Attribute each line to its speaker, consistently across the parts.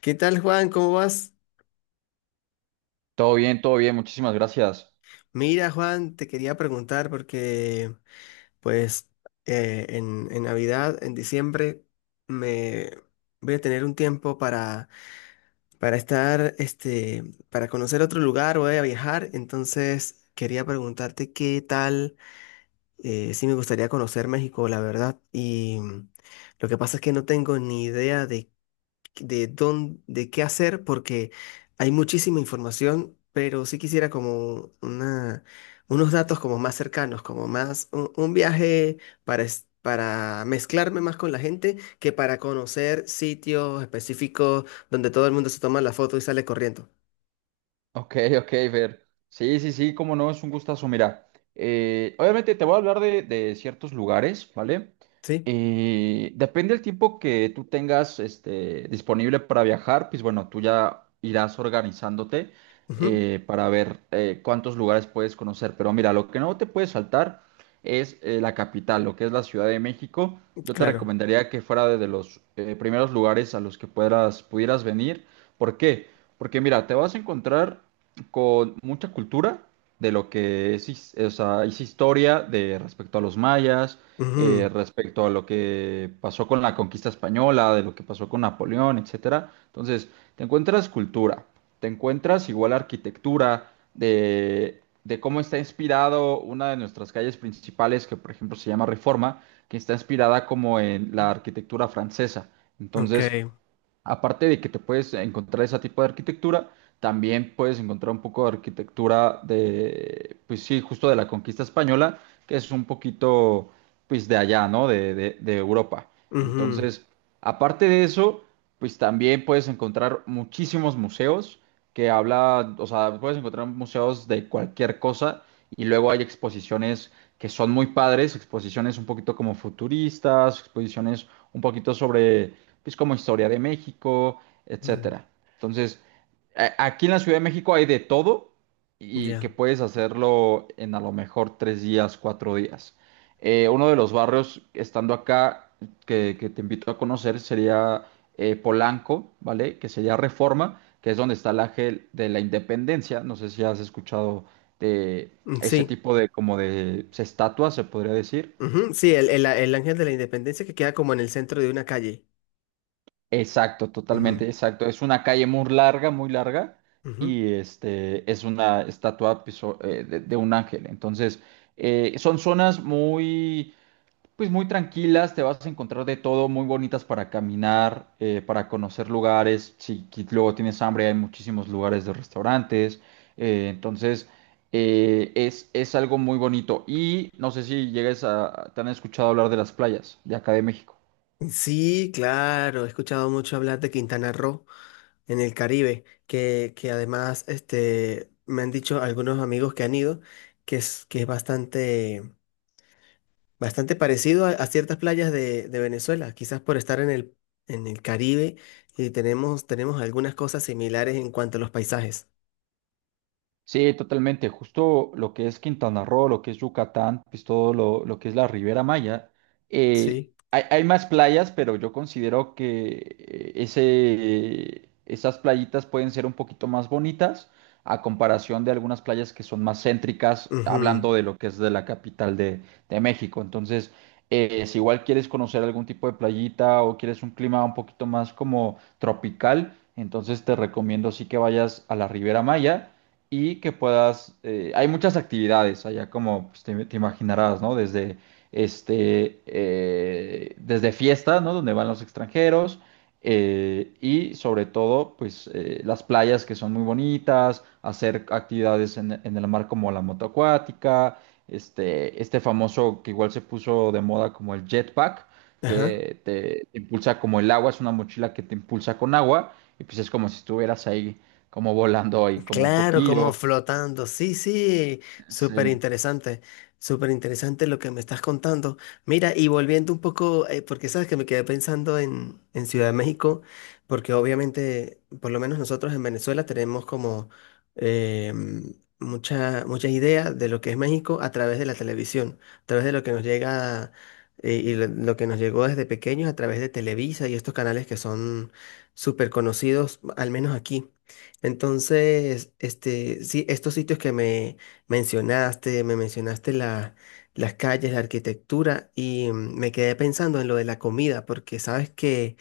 Speaker 1: ¿Qué tal, Juan? ¿Cómo vas?
Speaker 2: Todo bien, muchísimas gracias.
Speaker 1: Mira, Juan, te quería preguntar porque, pues, en Navidad, en diciembre, me voy a tener un tiempo para estar, este, para conocer otro lugar, voy a viajar, entonces quería preguntarte qué tal, si me gustaría conocer México, la verdad, y lo que pasa es que no tengo ni idea de dónde, de qué hacer, porque hay muchísima información, pero sí quisiera como una, unos datos como más cercanos, como más un viaje para, para mezclarme más con la gente que para conocer sitios específicos donde todo el mundo se toma la foto y sale corriendo.
Speaker 2: Ok, ok, Fer. Sí, sí, sí, cómo no, es un gustazo. Mira, obviamente te voy a hablar de ciertos lugares, ¿vale?
Speaker 1: ¿Sí?
Speaker 2: Depende del tiempo que tú tengas este, disponible para viajar, pues bueno, tú ya irás organizándote
Speaker 1: Ujú.
Speaker 2: para ver cuántos lugares puedes conocer. Pero mira, lo que no te puedes saltar es la capital, lo que es la Ciudad de México. Yo te
Speaker 1: Claro.
Speaker 2: recomendaría que fuera de los primeros lugares a los que puedas, pudieras venir. ¿Por qué? Porque mira, te vas a encontrar con mucha cultura de lo que es, o sea, es historia de respecto a los mayas,
Speaker 1: Ujú.
Speaker 2: respecto a lo que pasó con la conquista española, de lo que pasó con Napoleón, etcétera. Entonces, te encuentras cultura, te encuentras igual arquitectura, de cómo está inspirado una de nuestras calles principales, que por ejemplo se llama Reforma, que está inspirada como en la arquitectura francesa.
Speaker 1: Ok.
Speaker 2: Entonces, aparte de que te puedes encontrar ese tipo de arquitectura, también puedes encontrar un poco de arquitectura de, pues sí, justo de la conquista española, que es un poquito, pues de allá, ¿no? De, de Europa.
Speaker 1: Ujú.
Speaker 2: Entonces, aparte de eso, pues también puedes encontrar muchísimos museos que habla, o sea, puedes encontrar museos de cualquier cosa y luego hay exposiciones que son muy padres, exposiciones un poquito como futuristas, exposiciones un poquito sobre pues como historia de México,
Speaker 1: Ujú.
Speaker 2: etcétera. Entonces, aquí en la Ciudad de México hay de todo y que
Speaker 1: Ya.
Speaker 2: puedes hacerlo en a lo mejor tres días, cuatro días. Uno de los barrios estando acá que te invito a conocer sería Polanco, ¿vale? Que sería Reforma, que es donde está el Ángel de la Independencia. No sé si has escuchado de
Speaker 1: Mm,
Speaker 2: ese
Speaker 1: sí.
Speaker 2: tipo de como de estatuas, se podría decir.
Speaker 1: Ujú. Sí, el Ángel de la Independencia que queda como en el centro de una calle.
Speaker 2: Exacto, totalmente,
Speaker 1: Ujú,
Speaker 2: exacto. Es una calle muy larga,
Speaker 1: ujú.
Speaker 2: y este es una estatua pues, de un ángel. Entonces, son zonas muy, pues muy tranquilas, te vas a encontrar de todo, muy bonitas para caminar, para conocer lugares. Si luego tienes hambre, hay muchísimos lugares de restaurantes. Entonces, es algo muy bonito. Y no sé si llegues a, te han escuchado hablar de las playas de acá de México.
Speaker 1: Sí, claro, he escuchado mucho hablar de Quintana Roo en el Caribe, que además este, me han dicho algunos amigos que han ido que es bastante, bastante parecido a ciertas playas de Venezuela, quizás por estar en el Caribe y tenemos, tenemos algunas cosas similares en cuanto a los paisajes.
Speaker 2: Sí, totalmente. Justo lo que es Quintana Roo, lo que es Yucatán, pues todo lo que es la Ribera Maya.
Speaker 1: Sí.
Speaker 2: Hay, hay más playas, pero yo considero que ese, esas playitas pueden ser un poquito más bonitas a comparación de algunas playas que son más céntricas,
Speaker 1: Ujú.
Speaker 2: hablando de lo que es de la capital de México. Entonces, si igual quieres conocer algún tipo de playita o quieres un clima un poquito más como tropical, entonces te recomiendo sí que vayas a la Ribera Maya y que puedas, hay muchas actividades allá como pues, te imaginarás, ¿no? Desde, este, desde fiesta, ¿no? Donde van los extranjeros y sobre todo, pues las playas que son muy bonitas, hacer actividades en el mar como la motoacuática, este famoso que igual se puso de moda como el jetpack,
Speaker 1: Ajá.
Speaker 2: que te impulsa como el agua, es una mochila que te impulsa con agua, y pues es como si estuvieras ahí como volando ahí, como un
Speaker 1: Claro, como
Speaker 2: poquillo.
Speaker 1: flotando. Sí, sí, súper
Speaker 2: Sí,
Speaker 1: interesante, súper interesante lo que me estás contando. Mira, y volviendo un poco, porque sabes que me quedé pensando en Ciudad de México, porque obviamente, por lo menos nosotros en Venezuela tenemos como eh, mm, mucha, mucha idea de lo que es México a través de la televisión, a través de lo que nos llega y lo que nos llegó desde pequeños a través de Televisa y estos canales que son súper conocidos, al menos aquí. Entonces, este, sí, estos sitios que me mencionaste las calles, la arquitectura, y me quedé pensando en lo de la comida, porque sabes que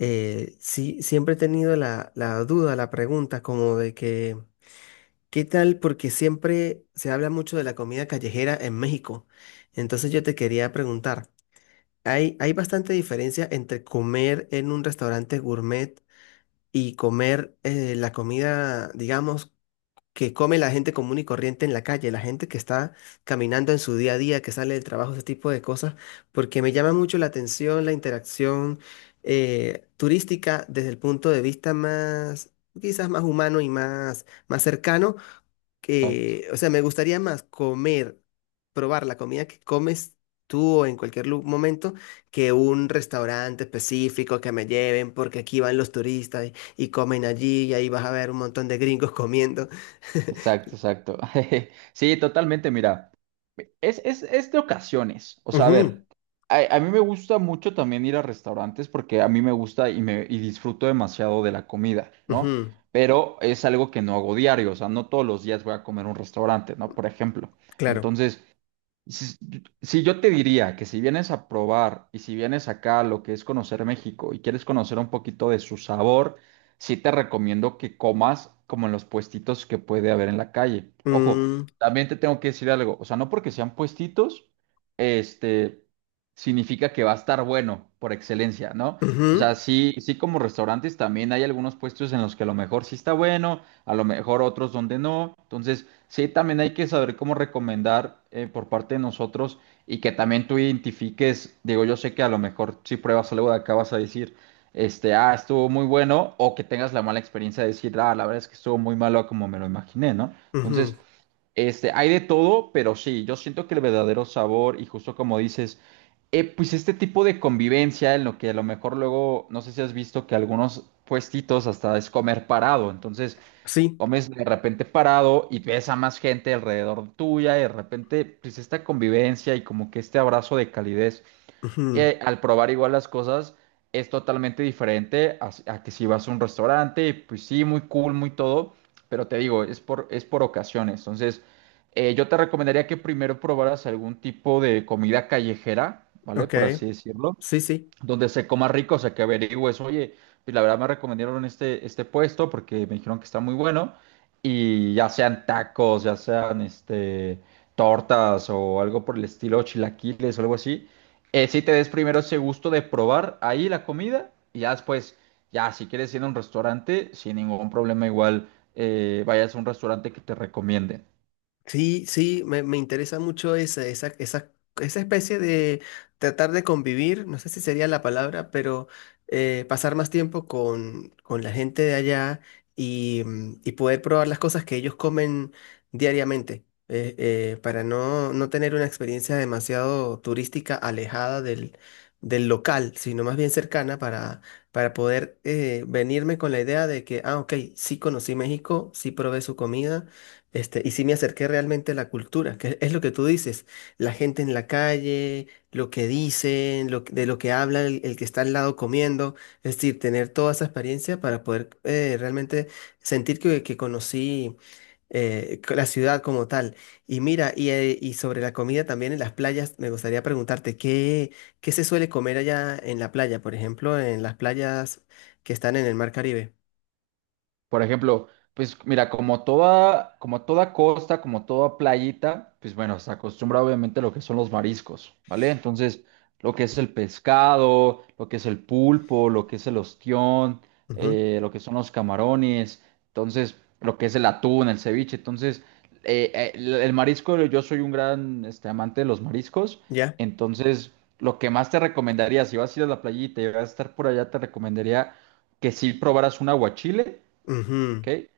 Speaker 1: sí, siempre he tenido la, la duda, la pregunta, como de que, ¿qué tal? Porque siempre se habla mucho de la comida callejera en México. Entonces yo te quería preguntar, ¿hay, hay bastante diferencia entre comer en un restaurante gourmet y comer, la comida, digamos, que come la gente común y corriente en la calle, la gente que está caminando en su día a día, que sale del trabajo, ese tipo de cosas? Porque me llama mucho la atención la interacción turística desde el punto de vista más, quizás más humano y más, más cercano,
Speaker 2: exacto,
Speaker 1: que, o sea, me gustaría más comer, probar la comida que comes tú o en cualquier momento que un restaurante específico que me lleven porque aquí van los turistas y comen allí y ahí vas a ver un montón de gringos comiendo.
Speaker 2: exacto, exacto. Sí, totalmente, mira, es de ocasiones, o sea, a
Speaker 1: Ujú,
Speaker 2: ver, a mí me gusta mucho también ir a restaurantes porque a mí me gusta y, me, y disfruto demasiado de la comida, ¿no?
Speaker 1: ujú,
Speaker 2: Pero es algo que no hago diario, o sea, no todos los días voy a comer a un restaurante, ¿no? Por ejemplo.
Speaker 1: claro.
Speaker 2: Entonces, si, si yo te diría que si vienes a probar y si vienes acá a lo que es conocer México y quieres conocer un poquito de su sabor, sí te recomiendo que comas como en los puestitos que puede haber en la calle. Ojo,
Speaker 1: Mm,
Speaker 2: también te tengo que decir algo, o sea, no porque sean puestitos, este, significa que va a estar bueno por excelencia, ¿no? O sea,
Speaker 1: ujú,
Speaker 2: sí, sí como restaurantes también hay algunos puestos en los que a lo mejor sí está bueno, a lo mejor otros donde no. Entonces, sí, también hay que saber cómo recomendar por parte de nosotros y que también tú identifiques, digo, yo sé que a lo mejor si pruebas algo de acá vas a decir, este, ah, estuvo muy bueno, o que tengas la mala experiencia de decir, ah, la verdad es que estuvo muy malo a como me lo imaginé, ¿no? Entonces,
Speaker 1: ujú,
Speaker 2: este, hay de todo, pero sí, yo siento que el verdadero sabor y justo como dices, pues este tipo de convivencia en lo que a lo mejor luego, no sé si has visto que algunos puestitos hasta es comer parado, entonces
Speaker 1: sí,
Speaker 2: comes de repente parado y ves a más gente alrededor tuya y de repente pues esta convivencia y como que este abrazo de calidez
Speaker 1: ujú,
Speaker 2: al probar igual las cosas es totalmente diferente a que si vas a un restaurante y, pues sí, muy cool, muy todo, pero te digo, es por ocasiones. Entonces, yo te recomendaría que primero probaras algún tipo de comida callejera, ¿vale?
Speaker 1: ok,
Speaker 2: Por así decirlo
Speaker 1: sí, sí.
Speaker 2: donde se coma rico, o sea, que averigües, oye, pues la verdad me recomendaron este, este puesto porque me dijeron que está muy bueno y ya sean tacos, ya sean este, tortas o algo por el estilo, chilaquiles o algo así, sí te des primero ese gusto de probar ahí la comida y ya después, ya si quieres ir a un restaurante, sin ningún problema igual vayas a un restaurante que te recomienden.
Speaker 1: Sí, sí, me interesa mucho esa, esa, esa, esa especie de tratar de convivir, no sé si sería la palabra, pero pasar más tiempo con la gente de allá y, y poder probar las cosas que ellos comen diariamente, para no, no tener una experiencia demasiado turística alejada del, del local, sino más bien cercana para poder, venirme con la idea de que, ah, ok, sí conocí México, sí probé su comida, este, y sí me acerqué realmente a la cultura, que es lo que tú dices, la gente en la calle, lo que dicen, lo, de lo que habla el que está al lado comiendo, es decir, tener toda esa experiencia para poder, realmente sentir que conocí, la ciudad como tal. Y mira, y sobre la comida también en las playas, me gustaría preguntarte, ¿qué, qué se suele comer allá en la playa, por ejemplo, en las playas que están en el Mar Caribe?
Speaker 2: Por ejemplo, pues mira, como toda costa, como toda playita, pues bueno, se acostumbra obviamente a lo que son los mariscos, ¿vale? Entonces, lo que es el pescado, lo que es el pulpo, lo que es el ostión,
Speaker 1: Ujú.
Speaker 2: lo que son los camarones, entonces, lo que es el atún, el ceviche, entonces, el marisco, yo soy un gran este, amante de los mariscos,
Speaker 1: ¿Ya?
Speaker 2: entonces, lo que más te recomendaría, si vas a ir a la playita y vas a estar por allá, te recomendaría que sí probaras un aguachile,
Speaker 1: Ujú.
Speaker 2: ¿ok?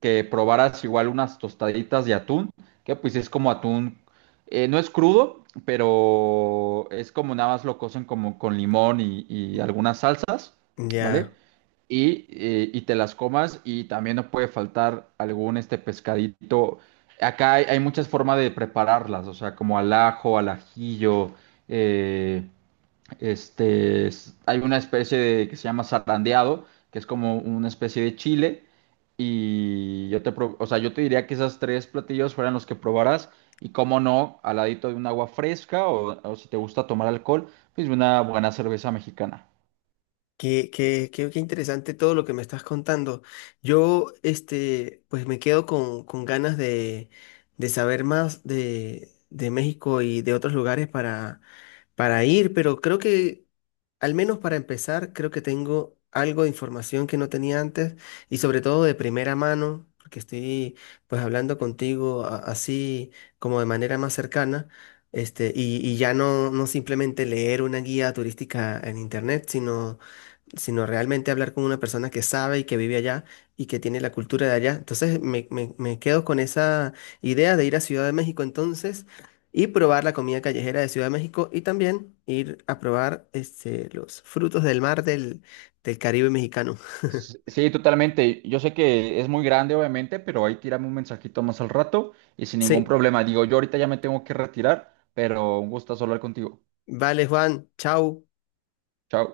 Speaker 2: Que probaras igual unas tostaditas de atún, que pues es como atún, no es crudo, pero es como nada más lo cocen como con limón y algunas salsas, ¿vale?
Speaker 1: Ya.
Speaker 2: Y te las comas y también no puede faltar algún este pescadito. Acá hay, hay muchas formas de prepararlas, o sea, como al ajo, al ajillo, eh, hay una especie de, que se llama zarandeado, que es como una especie de chile. Y yo te, o sea, yo te diría que esas tres platillos fueran los que probaras. Y cómo no, al ladito de un agua fresca o si te gusta tomar alcohol, pues una buena cerveza mexicana.
Speaker 1: Qué, qué interesante todo lo que me estás contando. Yo, este, pues me quedo con ganas de saber más de México y de otros lugares para ir, pero creo que, al menos para empezar, creo que tengo algo de información que no tenía antes y sobre todo de primera mano, porque estoy pues hablando contigo así como de manera más cercana. Este, y ya no, no simplemente leer una guía turística en internet, sino sino realmente hablar con una persona que sabe y que vive allá y que tiene la cultura de allá. Entonces me, me quedo con esa idea de ir a Ciudad de México entonces y probar la comida callejera de Ciudad de México y también ir a probar este, los frutos del mar del, del Caribe mexicano.
Speaker 2: Sí, totalmente. Yo sé que es muy grande, obviamente, pero ahí tírame un mensajito más al rato y sin ningún
Speaker 1: Sí,
Speaker 2: problema. Digo, yo ahorita ya me tengo que retirar, pero un gusto hablar contigo.
Speaker 1: vale Juan, chao.
Speaker 2: Chao.